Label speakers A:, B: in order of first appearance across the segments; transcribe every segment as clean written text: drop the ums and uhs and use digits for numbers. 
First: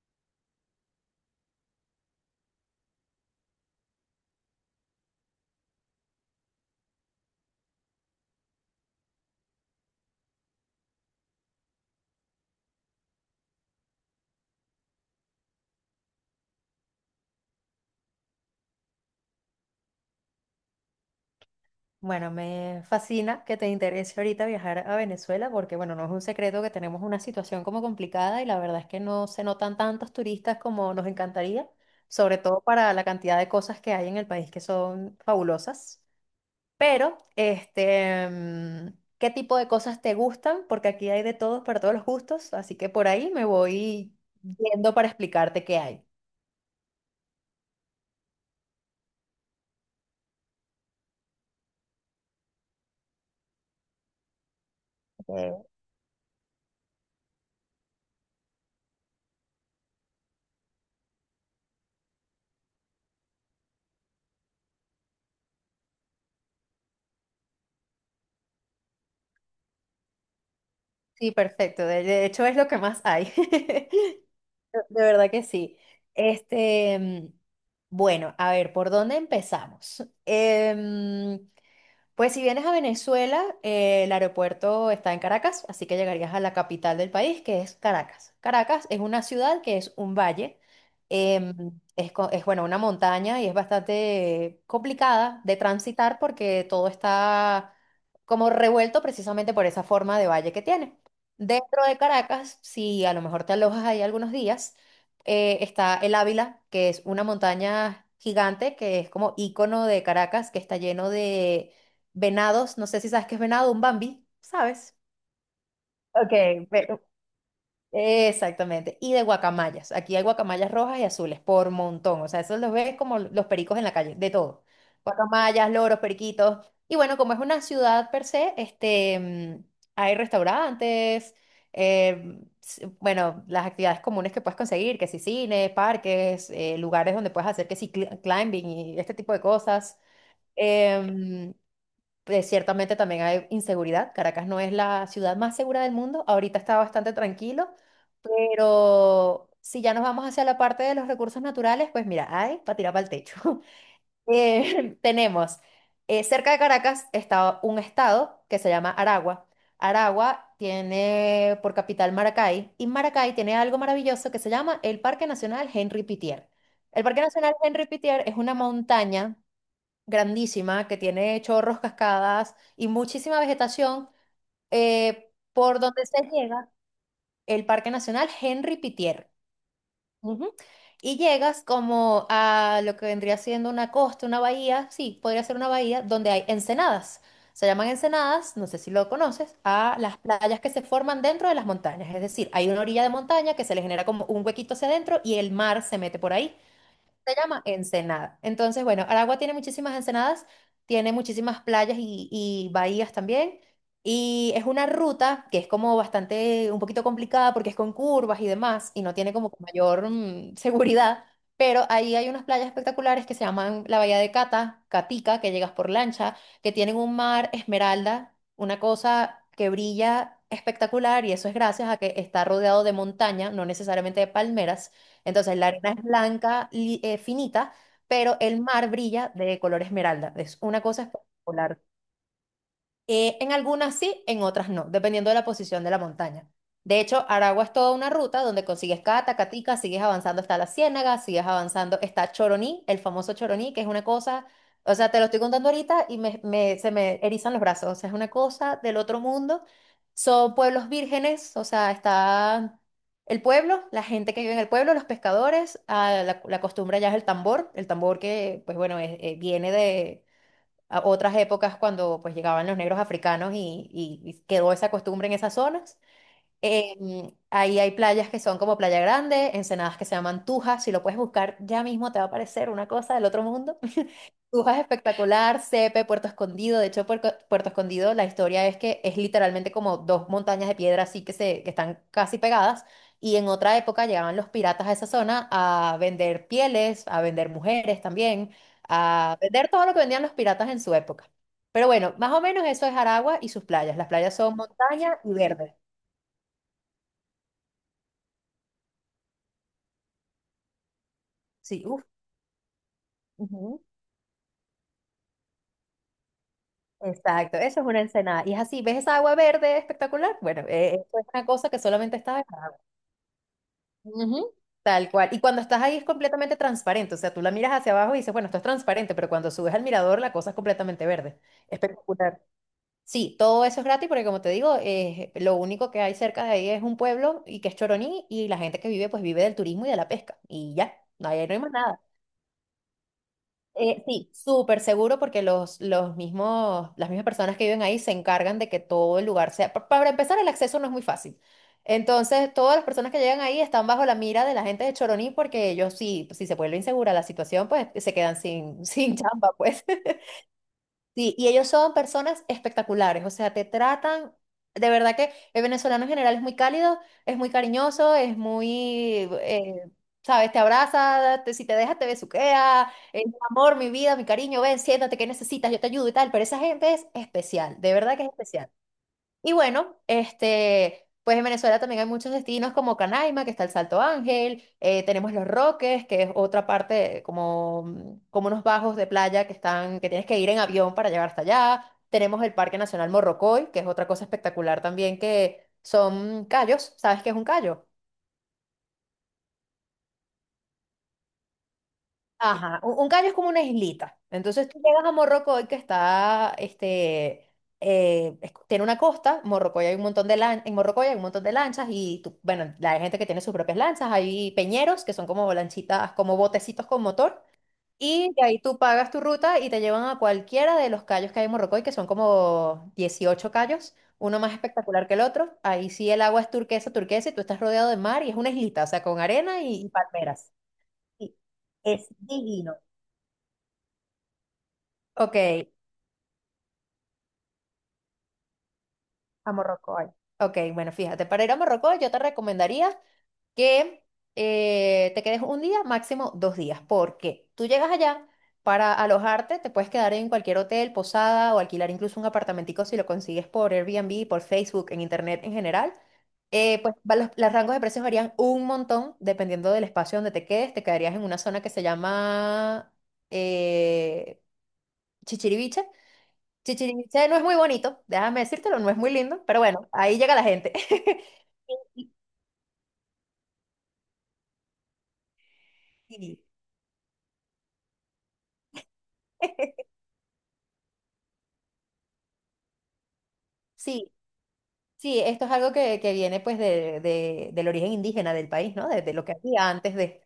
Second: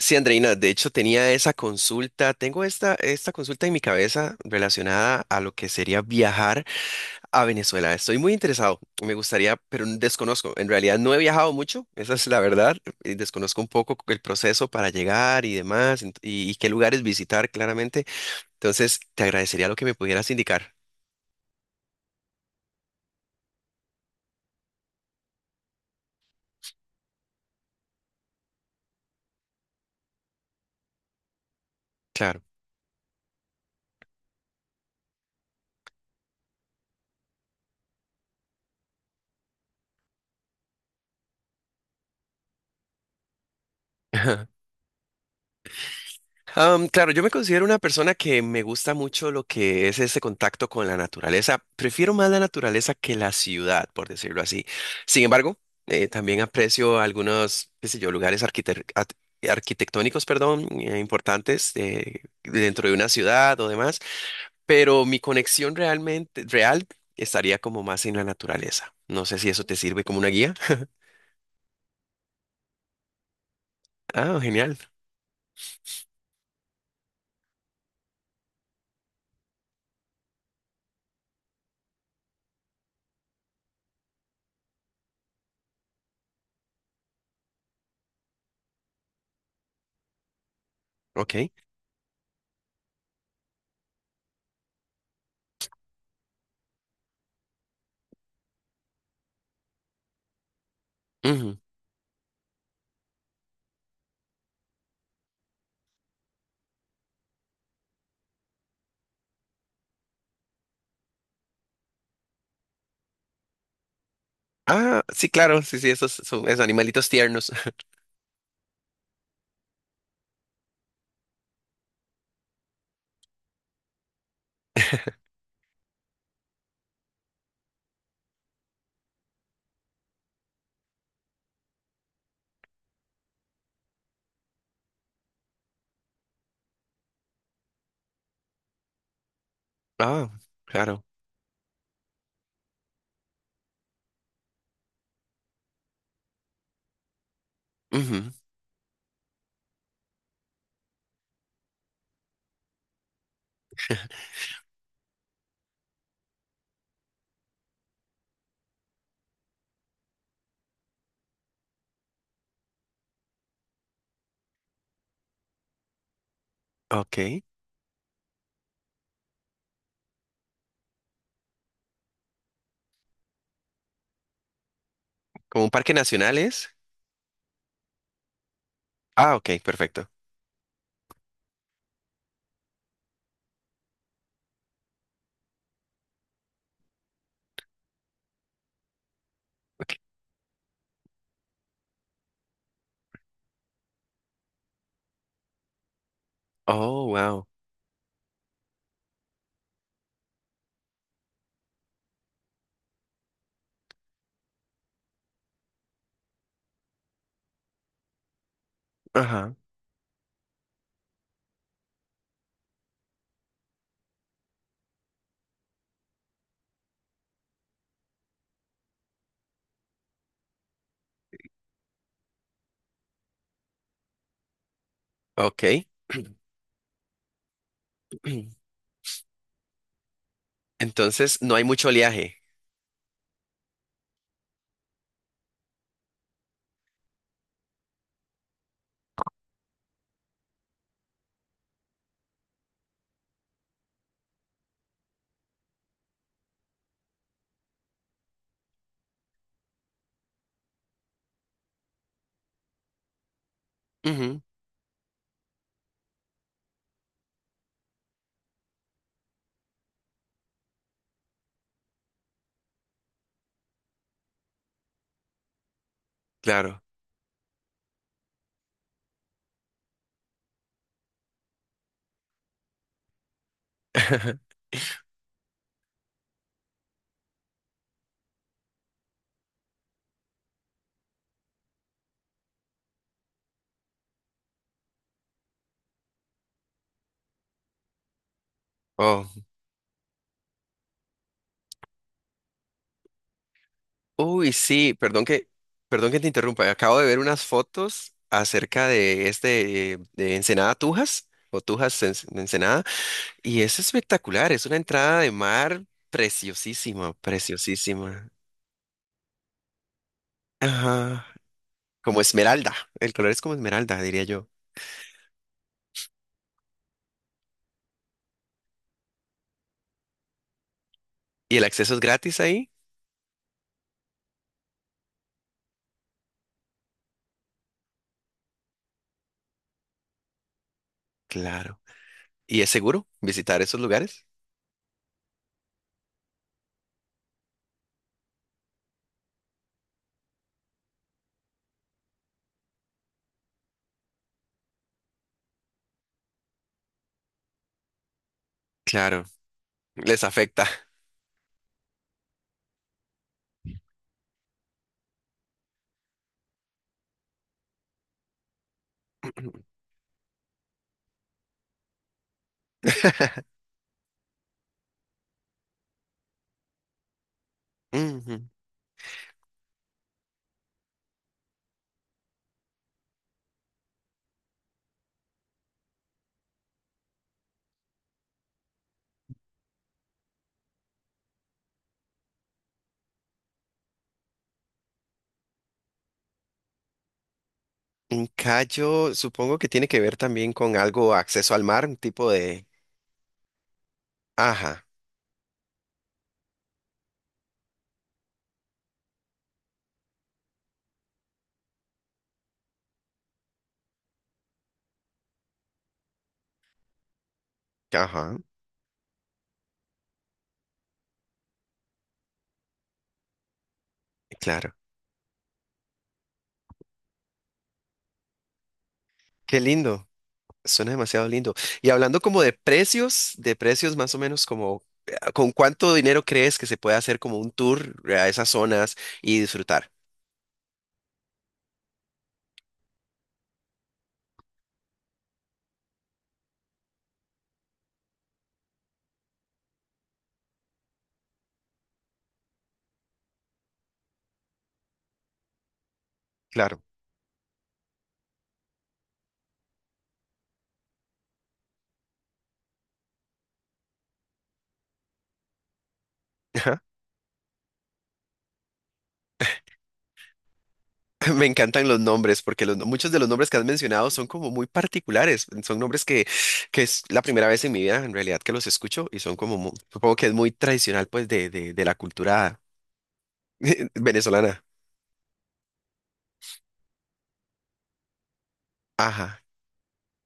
A: Sí, Andreina, de hecho tenía esa consulta, tengo esta consulta en mi cabeza relacionada a lo que sería viajar a Venezuela. Estoy muy interesado, me gustaría, pero desconozco. En realidad no he viajado mucho, esa es la verdad. Desconozco un poco el proceso para llegar y demás, y qué lugares visitar claramente. Entonces, te agradecería lo que me pudieras indicar.
B: Bueno, me fascina que te interese ahorita viajar a Venezuela porque, bueno, no es un secreto que tenemos una situación como complicada y la verdad es que no se notan tantos turistas como nos encantaría, sobre
A: Claro.
B: todo para la cantidad de cosas que hay en el país que son fabulosas. Pero, ¿qué tipo de cosas te gustan? Porque aquí hay de todos para todos los gustos, así que por ahí me voy yendo para explicarte qué hay.
A: Claro, yo me considero una persona que me gusta mucho lo que es ese contacto con la naturaleza. Prefiero más la naturaleza que la ciudad, por decirlo así. Sin embargo, también aprecio algunos, qué sé yo, lugares arquitectónicos, perdón, importantes dentro de una ciudad o demás, pero mi conexión realmente real estaría como más en la naturaleza. No sé si eso te sirve como una guía.
B: Sí, perfecto. De hecho, es lo que más hay. De
A: Ah, genial.
B: de verdad que sí. Este, mm, bueno, a ver, ¿por dónde empezamos? Pues si vienes a Venezuela, el aeropuerto está en Caracas, así que llegarías a la capital del país, que es Caracas. Caracas es una ciudad que es un valle,
A: Ok.
B: em, es bueno, una montaña y es bastante complicada de transitar porque todo está como revuelto precisamente por esa forma de valle que tiene.
A: Ujú.
B: Dentro de Caracas, si a lo mejor te alojas ahí algunos días, está el Ávila, que es una montaña gigante que es como ícono de Caracas, que está lleno de venados, no sé si sabes qué es venado, un bambi, ¿sabes?
A: Ah, sí, claro, sí, sí, esos son esos
B: Ok, pero
A: animalitos tiernos.
B: exactamente, y de guacamayas. Aquí hay guacamayas rojas y azules por montón, o sea, esos los ves como los pericos en la calle, de todo. Guacamayas, loros, periquitos. Y bueno, como es una ciudad per se, hay restaurantes, bueno, las actividades comunes que puedes conseguir, que si cine, parques, lugares donde puedes hacer que si climbing y este tipo de cosas.
A: Ah, claro.
B: Em, pues, ciertamente también hay inseguridad. Caracas no es la ciudad más segura del mundo. Ahorita está bastante tranquilo,
A: Ujú.
B: pero si ya nos vamos hacia la parte de los recursos naturales, pues mira, hay para tirar para el techo. Eh, tenemos, Cerca de Caracas está un estado que se llama Aragua. Aragua tiene por capital Maracay y Maracay tiene algo maravilloso que se llama el Parque Nacional Henry Pittier. El
A: Ok.
B: Parque Nacional Henry Pittier es una montaña grandísima que tiene chorros, cascadas y muchísima vegetación,
A: ¿Como un
B: por
A: parque
B: donde se
A: nacional
B: llega
A: es?
B: el Parque Nacional Henry Pittier.
A: Ah, ok, perfecto.
B: Ujú. Y llegas como a lo que vendría siendo una costa, una bahía, sí, podría ser una bahía, donde hay ensenadas. Se llaman ensenadas, no sé si lo conoces,
A: Ok.
B: a las playas que se forman dentro de las montañas. Es decir, hay una orilla de montaña que se le genera como un huequito hacia adentro y el mar se mete por ahí.
A: Oh,
B: Se
A: wow.
B: llama Ensenada. Entonces, bueno, Aragua tiene muchísimas ensenadas, tiene muchísimas playas y bahías también. Y es una ruta que es como bastante, un poquito complicada porque es con curvas y demás y no tiene como
A: Ajá.
B: mayor seguridad. Pero ahí hay unas playas espectaculares que se llaman la Bahía de Cata, Catica, que llegas por lancha, que tienen un mar esmeralda, una cosa que brilla espectacular y eso es gracias a que está rodeado de montaña, no necesariamente de palmeras. Entonces, la
A: Ok.
B: arena es blanca, finita, pero el mar brilla de color esmeralda. Es una cosa
A: Entonces no hay
B: espectacular.
A: mucho oleaje.
B: En algunas sí, en otras no, dependiendo de la posición de la montaña. De hecho, Aragua es toda una ruta donde consigues Cata, Catica, sigues avanzando hasta la Ciénaga, sigues avanzando, está Choroní, el famoso Choroní, que es una cosa, o sea, te lo estoy contando ahorita y se me erizan los brazos, o sea, es una cosa del otro mundo. Son pueblos vírgenes, o sea, está el pueblo, la gente
A: Ujú.
B: que vive en el pueblo, los pescadores, ah, la costumbre allá es el tambor que, pues bueno, viene de a otras épocas cuando pues llegaban los negros africanos y quedó esa costumbre en esas zonas.
A: Claro.
B: Ahí hay playas que son como Playa Grande, ensenadas que se llaman Tujas, si lo puedes buscar ya mismo te va a parecer una cosa del otro mundo. Brujas espectacular, Cepe, Puerto Escondido. De hecho, Puerto Escondido, la historia es que es literalmente como dos montañas de piedra así que, que están casi pegadas. Y en otra época llegaban los piratas a esa zona a vender pieles, a vender mujeres también,
A: Oh.
B: a vender todo lo que vendían los piratas en su época. Pero bueno, más o menos eso es Aragua y sus playas. Las playas
A: Uy,
B: son
A: sí,
B: montaña y verde.
A: perdón que te interrumpa. Acabo de ver unas fotos acerca de este de Ensenada Tujas o
B: Sí,
A: Tujas
B: uff.
A: de Ensenada y es
B: Ujú.
A: espectacular, es una entrada de mar preciosísima,
B: Exacto, eso es una
A: preciosísima.
B: ensenada. Y es así, ¿ves esa agua verde espectacular? Bueno, eso es
A: Ajá,
B: una cosa que solamente
A: como
B: está en
A: esmeralda.
B: Aragua.
A: El color es como esmeralda, diría yo.
B: Ujú. Tal cual. Y cuando estás ahí es completamente transparente. O sea, tú la miras hacia abajo y dices, bueno, esto es transparente, pero cuando subes al mirador la cosa es completamente verde.
A: ¿Y el acceso es gratis
B: Espectacular.
A: ahí?
B: Sí, todo eso es gratis porque como te digo, lo único que hay cerca de ahí es un pueblo y que es Choroní y la gente que vive pues vive del turismo y de la pesca. Y ya, no hay más
A: Claro.
B: nada.
A: ¿Y es seguro visitar esos lugares?
B: Sí, súper seguro porque las mismas personas que viven ahí se encargan de que todo el lugar sea... Para empezar, el acceso no es muy fácil. Entonces, todas las personas que llegan ahí están bajo la mira de la gente de Choroní porque ellos sí, si se vuelve insegura la situación, pues se quedan sin, sin
A: Claro,
B: chamba, pues.
A: les afecta.
B: Sí, y ellos son personas espectaculares, o sea, te tratan, de verdad que el venezolano en general es muy cálido, es muy cariñoso, es muy, sabes, te abraza, si te dejas te besuquea, es mi amor, mi vida, mi cariño, ven, siéntate, ¿qué necesitas? Yo te ayudo y tal, pero esa gente es especial, de verdad que es
A: Ujú.
B: especial. Y bueno, pues en Venezuela también hay muchos destinos como Canaima, que está el Salto Ángel, tenemos Los Roques, que es otra parte como, como unos bajos de playa que están, que tienes que ir en avión para llegar hasta allá. Tenemos el Parque Nacional Morrocoy, que es otra cosa espectacular también, que son callos. ¿Sabes qué es un callo?
A: Un callo, supongo que tiene que ver también con algo acceso al mar, un tipo de...
B: Ajá, un caño es como una islita. Entonces tú
A: Ajá,
B: llegas a Morrocoy, que está, tiene una costa, Morrocoy hay un montón de en Morrocoy hay un montón de lanchas y bueno, hay gente que tiene sus propias lanchas, hay peñeros que son como lanchitas, como botecitos con motor. Y
A: ajá,
B: de ahí tú pagas tu ruta y te llevan a cualquiera de los cayos que hay en Morrocoy, que son como 18 cayos, uno más
A: claro.
B: espectacular que el otro. Ahí sí el agua es turquesa, turquesa y tú estás rodeado de mar y es una islita, o sea, con
A: Qué
B: arena y
A: lindo,
B: palmeras.
A: suena demasiado
B: Sí,
A: lindo. Y
B: es
A: hablando como
B: divino.
A: de precios más o menos como, ¿con
B: Ok,
A: cuánto dinero crees que se puede hacer como un tour a esas zonas y
B: a
A: disfrutar?
B: Morrocoy. Ok, bueno, fíjate, para ir a Morrocoy yo te recomendaría que te quedes un día, máximo 2 días, porque tú llegas allá para alojarte, te puedes quedar en cualquier hotel, posada o alquilar incluso un apartamentico si lo consigues por Airbnb, por Facebook, en internet en general. Eh,
A: Claro.
B: pues va- los, los rangos de precios varían un montón dependiendo del espacio donde te quedes. Te quedarías en una zona que se llama eh, Chichiriviche. Chichén Itzá no es muy bonito, déjame decírtelo, no es muy lindo, pero bueno, ahí llega la gente.
A: Me encantan los nombres, porque los, no- muchos de los nombres que has mencionado son como muy particulares. Son nombres
B: Sí,
A: que es la primera vez en mi vida, en realidad, que los escucho y son como, supongo que es muy tradicional, pues, de la cultura
B: sí,
A: venezolana.
B: sí, esto es algo que viene pues del origen indígena del país, ¿no? De lo que
A: Ajá,
B: había antes de...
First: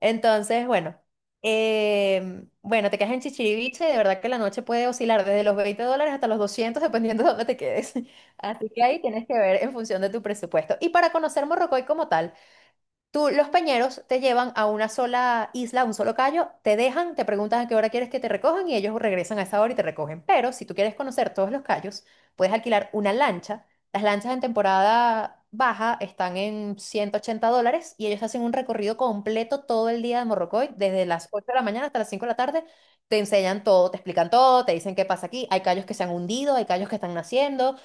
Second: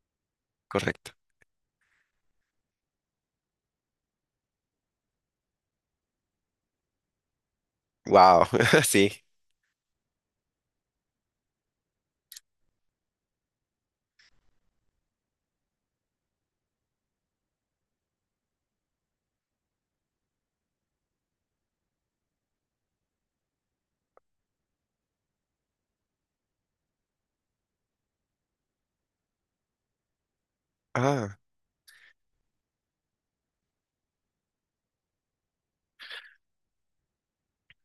B: Entonces, bueno,
A: correcto.
B: bueno, te quedas en Chichiriviche, de verdad que la noche puede oscilar desde los $20 hasta los 200 dependiendo de dónde te quedes.
A: Wow,
B: Así que ahí
A: sí.
B: tienes que ver en función de tu presupuesto. Y para conocer Morrocoy como tal, los peñeros te llevan a una sola isla, a un solo callo, te dejan, te preguntan a qué hora quieres que te recojan y ellos regresan a esa hora y te recogen. Pero si tú quieres conocer todos los callos, puedes alquilar una lancha. Las lanchas en temporada baja están en $180 y ellos hacen un recorrido completo todo el día de Morrocoy, desde las
A: Ah,
B: 8 de la mañana hasta las 5 de la tarde. Te enseñan todo, te explican todo, te dicen qué pasa aquí. Hay callos que se han hundido, hay callos que están naciendo,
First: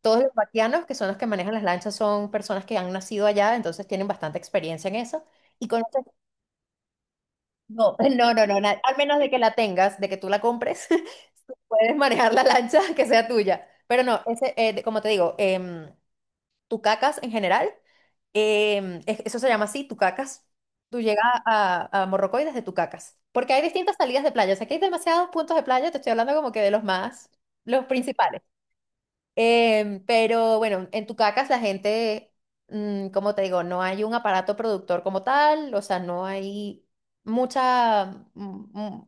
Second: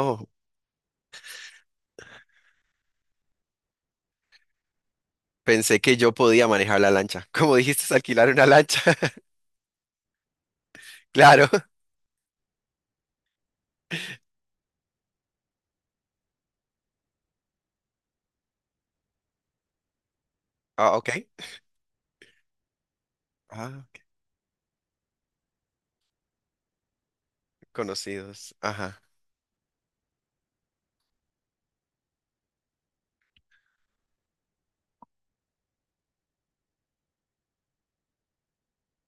B: todos los vaquianos, que son los que manejan las lanchas, son personas que han nacido allá, entonces tienen bastante experiencia en eso. Y
A: pensé que
B: conocen,
A: yo podía manejar la lancha. Como dijiste, es
B: no,
A: alquilar
B: no,
A: una
B: no, no,
A: lancha.
B: al menos de que la tengas, de que tú la compres,
A: Claro.
B: tú puedes manejar la lancha que sea tuya. Pero no, como te digo, Tucacas en general, eso se llama así, Tucacas.
A: Ah,
B: Tú
A: ok.
B: llegas a Morrocoy desde tucacas, porque hay
A: Ah,
B: distintas
A: ok,
B: salidas de playa, o sea, que hay demasiados puntos de playa, te estoy hablando como que de los más, los principales.
A: conocidos. Ajá,
B: Pero bueno, en Tucacas la gente, como te digo, no hay un aparato productor como tal, o sea, no hay mucha, mm,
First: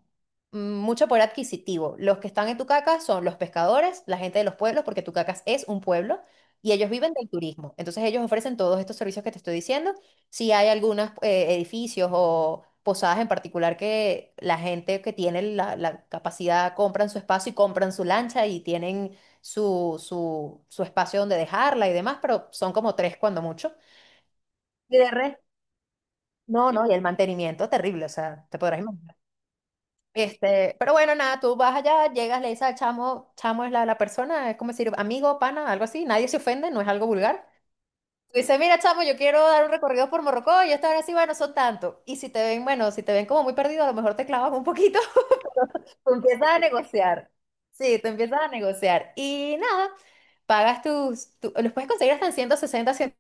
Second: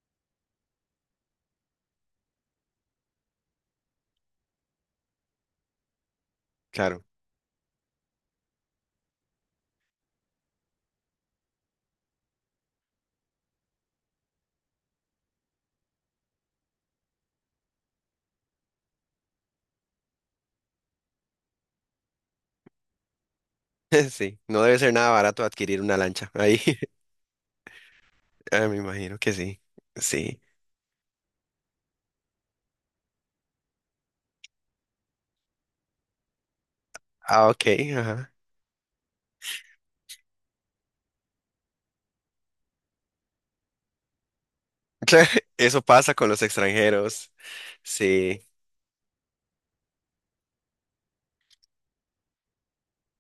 B: mucho poder adquisitivo. Los que están en Tucacas son los pescadores, la gente de los pueblos, porque Tucacas es un pueblo, y ellos
A: claro.
B: viven del turismo. Entonces ellos ofrecen todos estos servicios que te estoy diciendo. Si hay algunos edificios o posadas en particular que la gente que tiene la capacidad compran su espacio y compran su lancha y tienen su espacio donde dejarla y demás, pero son como tres cuando mucho.
A: Sí, no debe ser
B: Y de
A: nada
B: resto,
A: barato adquirir una lancha ahí.
B: no, no, y el mantenimiento terrible, o sea, te
A: Ah, me
B: podrás imaginar.
A: imagino que sí. Sí.
B: Este, pero bueno, nada, tú vas allá, llegas, le dices al chamo, chamo es la persona, es como decir amigo, pana, algo así, nadie se ofende, no es algo vulgar.
A: Ah, ok, ajá.
B: Tú dices, mira, chamo, yo quiero dar un recorrido por Morrocoy, y esta hora sí, bueno, son tanto. Y si te ven, bueno, si te ven como muy perdido, a lo mejor te clavas un poquito.
A: Eso pasa
B: Tú
A: con los
B: empiezas a negociar.
A: extranjeros.
B: Sí, tú empiezas
A: Sí.
B: a negociar. Y nada, pagas los puedes conseguir hasta en 160, ciento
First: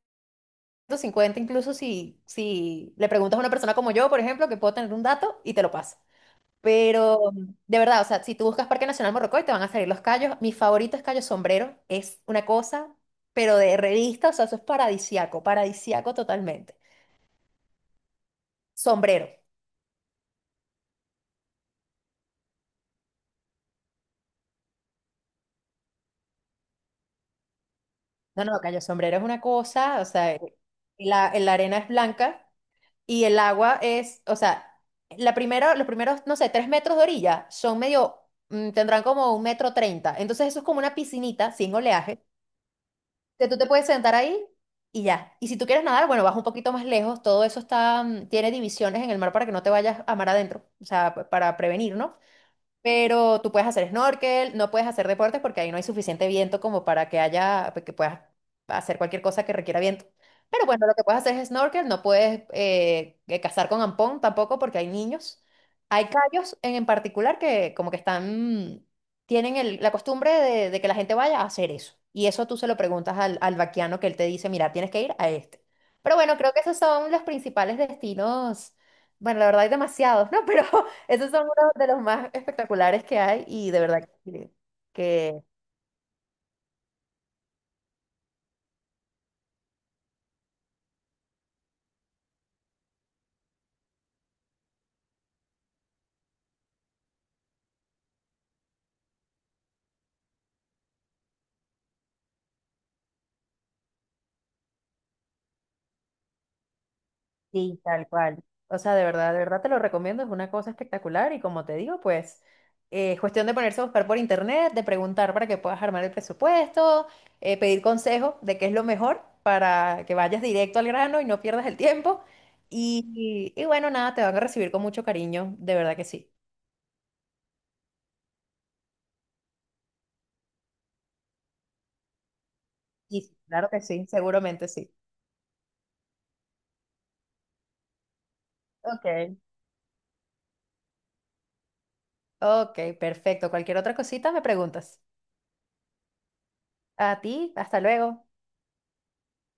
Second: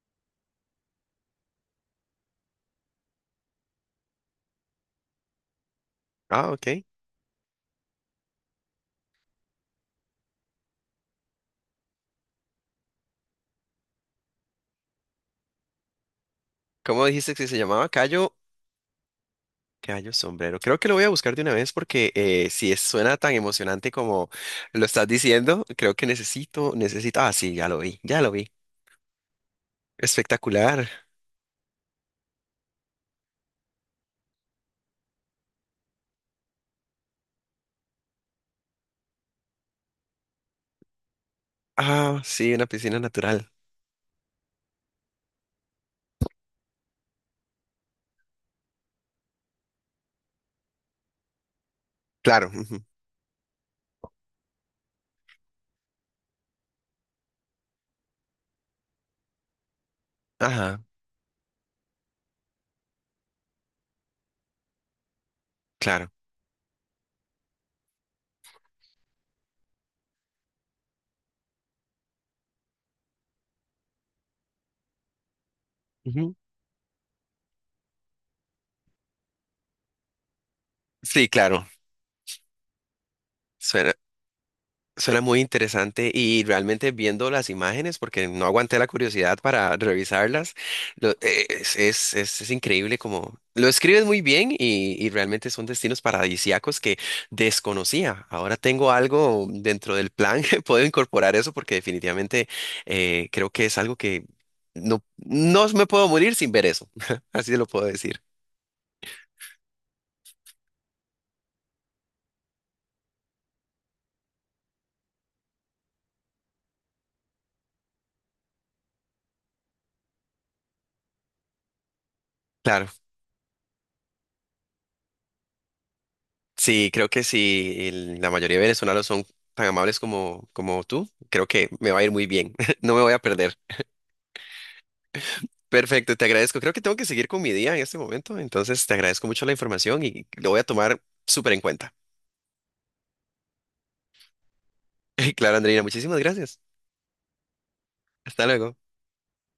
B: cincuenta incluso si, si le preguntas a una persona como yo, por ejemplo, que puedo tener un dato y te lo pasa.
A: Ah, ok.
B: Pero de verdad, o sea, si tú buscas Parque Nacional Morrocoy, te van a salir los callos. Mi favorito es Cayo Sombrero, es una cosa, pero de revista, o sea, eso es paradisiaco, paradisiaco totalmente.
A: ¿Cómo dijiste que se llamaba? Cayo.
B: Sombrero.
A: Cayo Sombrero. Creo que lo voy a buscar de una vez porque si es- suena tan emocionante como lo estás diciendo, creo que necesito, necesito. Ah, sí, ya lo vi, ya lo
B: No,
A: vi.
B: no, Cayo Sombrero es una cosa, o sea,
A: Espectacular.
B: la arena es blanca y el agua es, o sea, la primera, los primeros, no sé, 3 metros de orilla son medio, tendrán como 1,30 m. Entonces eso es como una piscinita sin
A: Ah,
B: oleaje,
A: sí, una piscina
B: que
A: natural.
B: tú te puedes sentar ahí y ya. Y si tú quieres nadar, bueno, vas un poquito más lejos. Todo eso está, tiene divisiones en el mar para que no te vayas a mar adentro, o sea, para prevenir, ¿no?
A: Claro, ujú.
B: Pero tú puedes hacer snorkel, no puedes hacer deportes porque ahí no hay suficiente viento como para que haya, que puedas hacer cualquier cosa que requiera viento. Pero
A: Ajá,
B: bueno, lo que puedes hacer es snorkel, no puedes cazar con ampón tampoco porque hay niños. Hay
A: claro.
B: callos en particular que como que están, tienen la costumbre de que la gente vaya a hacer eso. Y eso tú se lo preguntas al vaquiano que él te dice, mira, tienes que ir a este. Pero
A: Ujú.
B: bueno, creo que esos son los principales destinos. Bueno, la verdad hay demasiados, ¿no? Pero
A: Sí,
B: esos son
A: claro.
B: uno de los más espectaculares que hay y de verdad
A: Suena muy
B: que
A: interesante y realmente viendo las imágenes, porque no aguanté la curiosidad para revisarlas, es increíble como lo escribes muy bien y realmente son destinos paradisíacos que desconocía. Ahora tengo algo dentro del plan que puedo incorporar eso porque definitivamente creo que es algo que no, no me puedo morir sin ver eso, así lo
B: sí,
A: puedo
B: tal
A: decir.
B: cual. O sea, de verdad te lo recomiendo, es una cosa espectacular y como te digo, pues es cuestión de ponerse a buscar por internet, de preguntar para que puedas armar el presupuesto, pedir consejo de qué es lo mejor para que vayas directo al grano y no pierdas el tiempo.
A: Claro.
B: Y bueno, nada, te van a recibir con mucho cariño, de verdad que sí.
A: Sí, creo que si la mayoría de venezolanos son tan amables como, como tú, creo que me va a ir muy bien. No me voy a
B: Y sí,
A: perder.
B: claro que sí, seguramente sí.
A: Perfecto, te agradezco. Creo que tengo que seguir con mi día en este momento, entonces te agradezco
B: Ok.
A: mucho la información y lo voy a tomar súper en cuenta.
B: Ok, perfecto. Cualquier otra cosita me preguntas.
A: Claro, Andreina, muchísimas gracias.
B: A ti, hasta luego.
A: Hasta luego.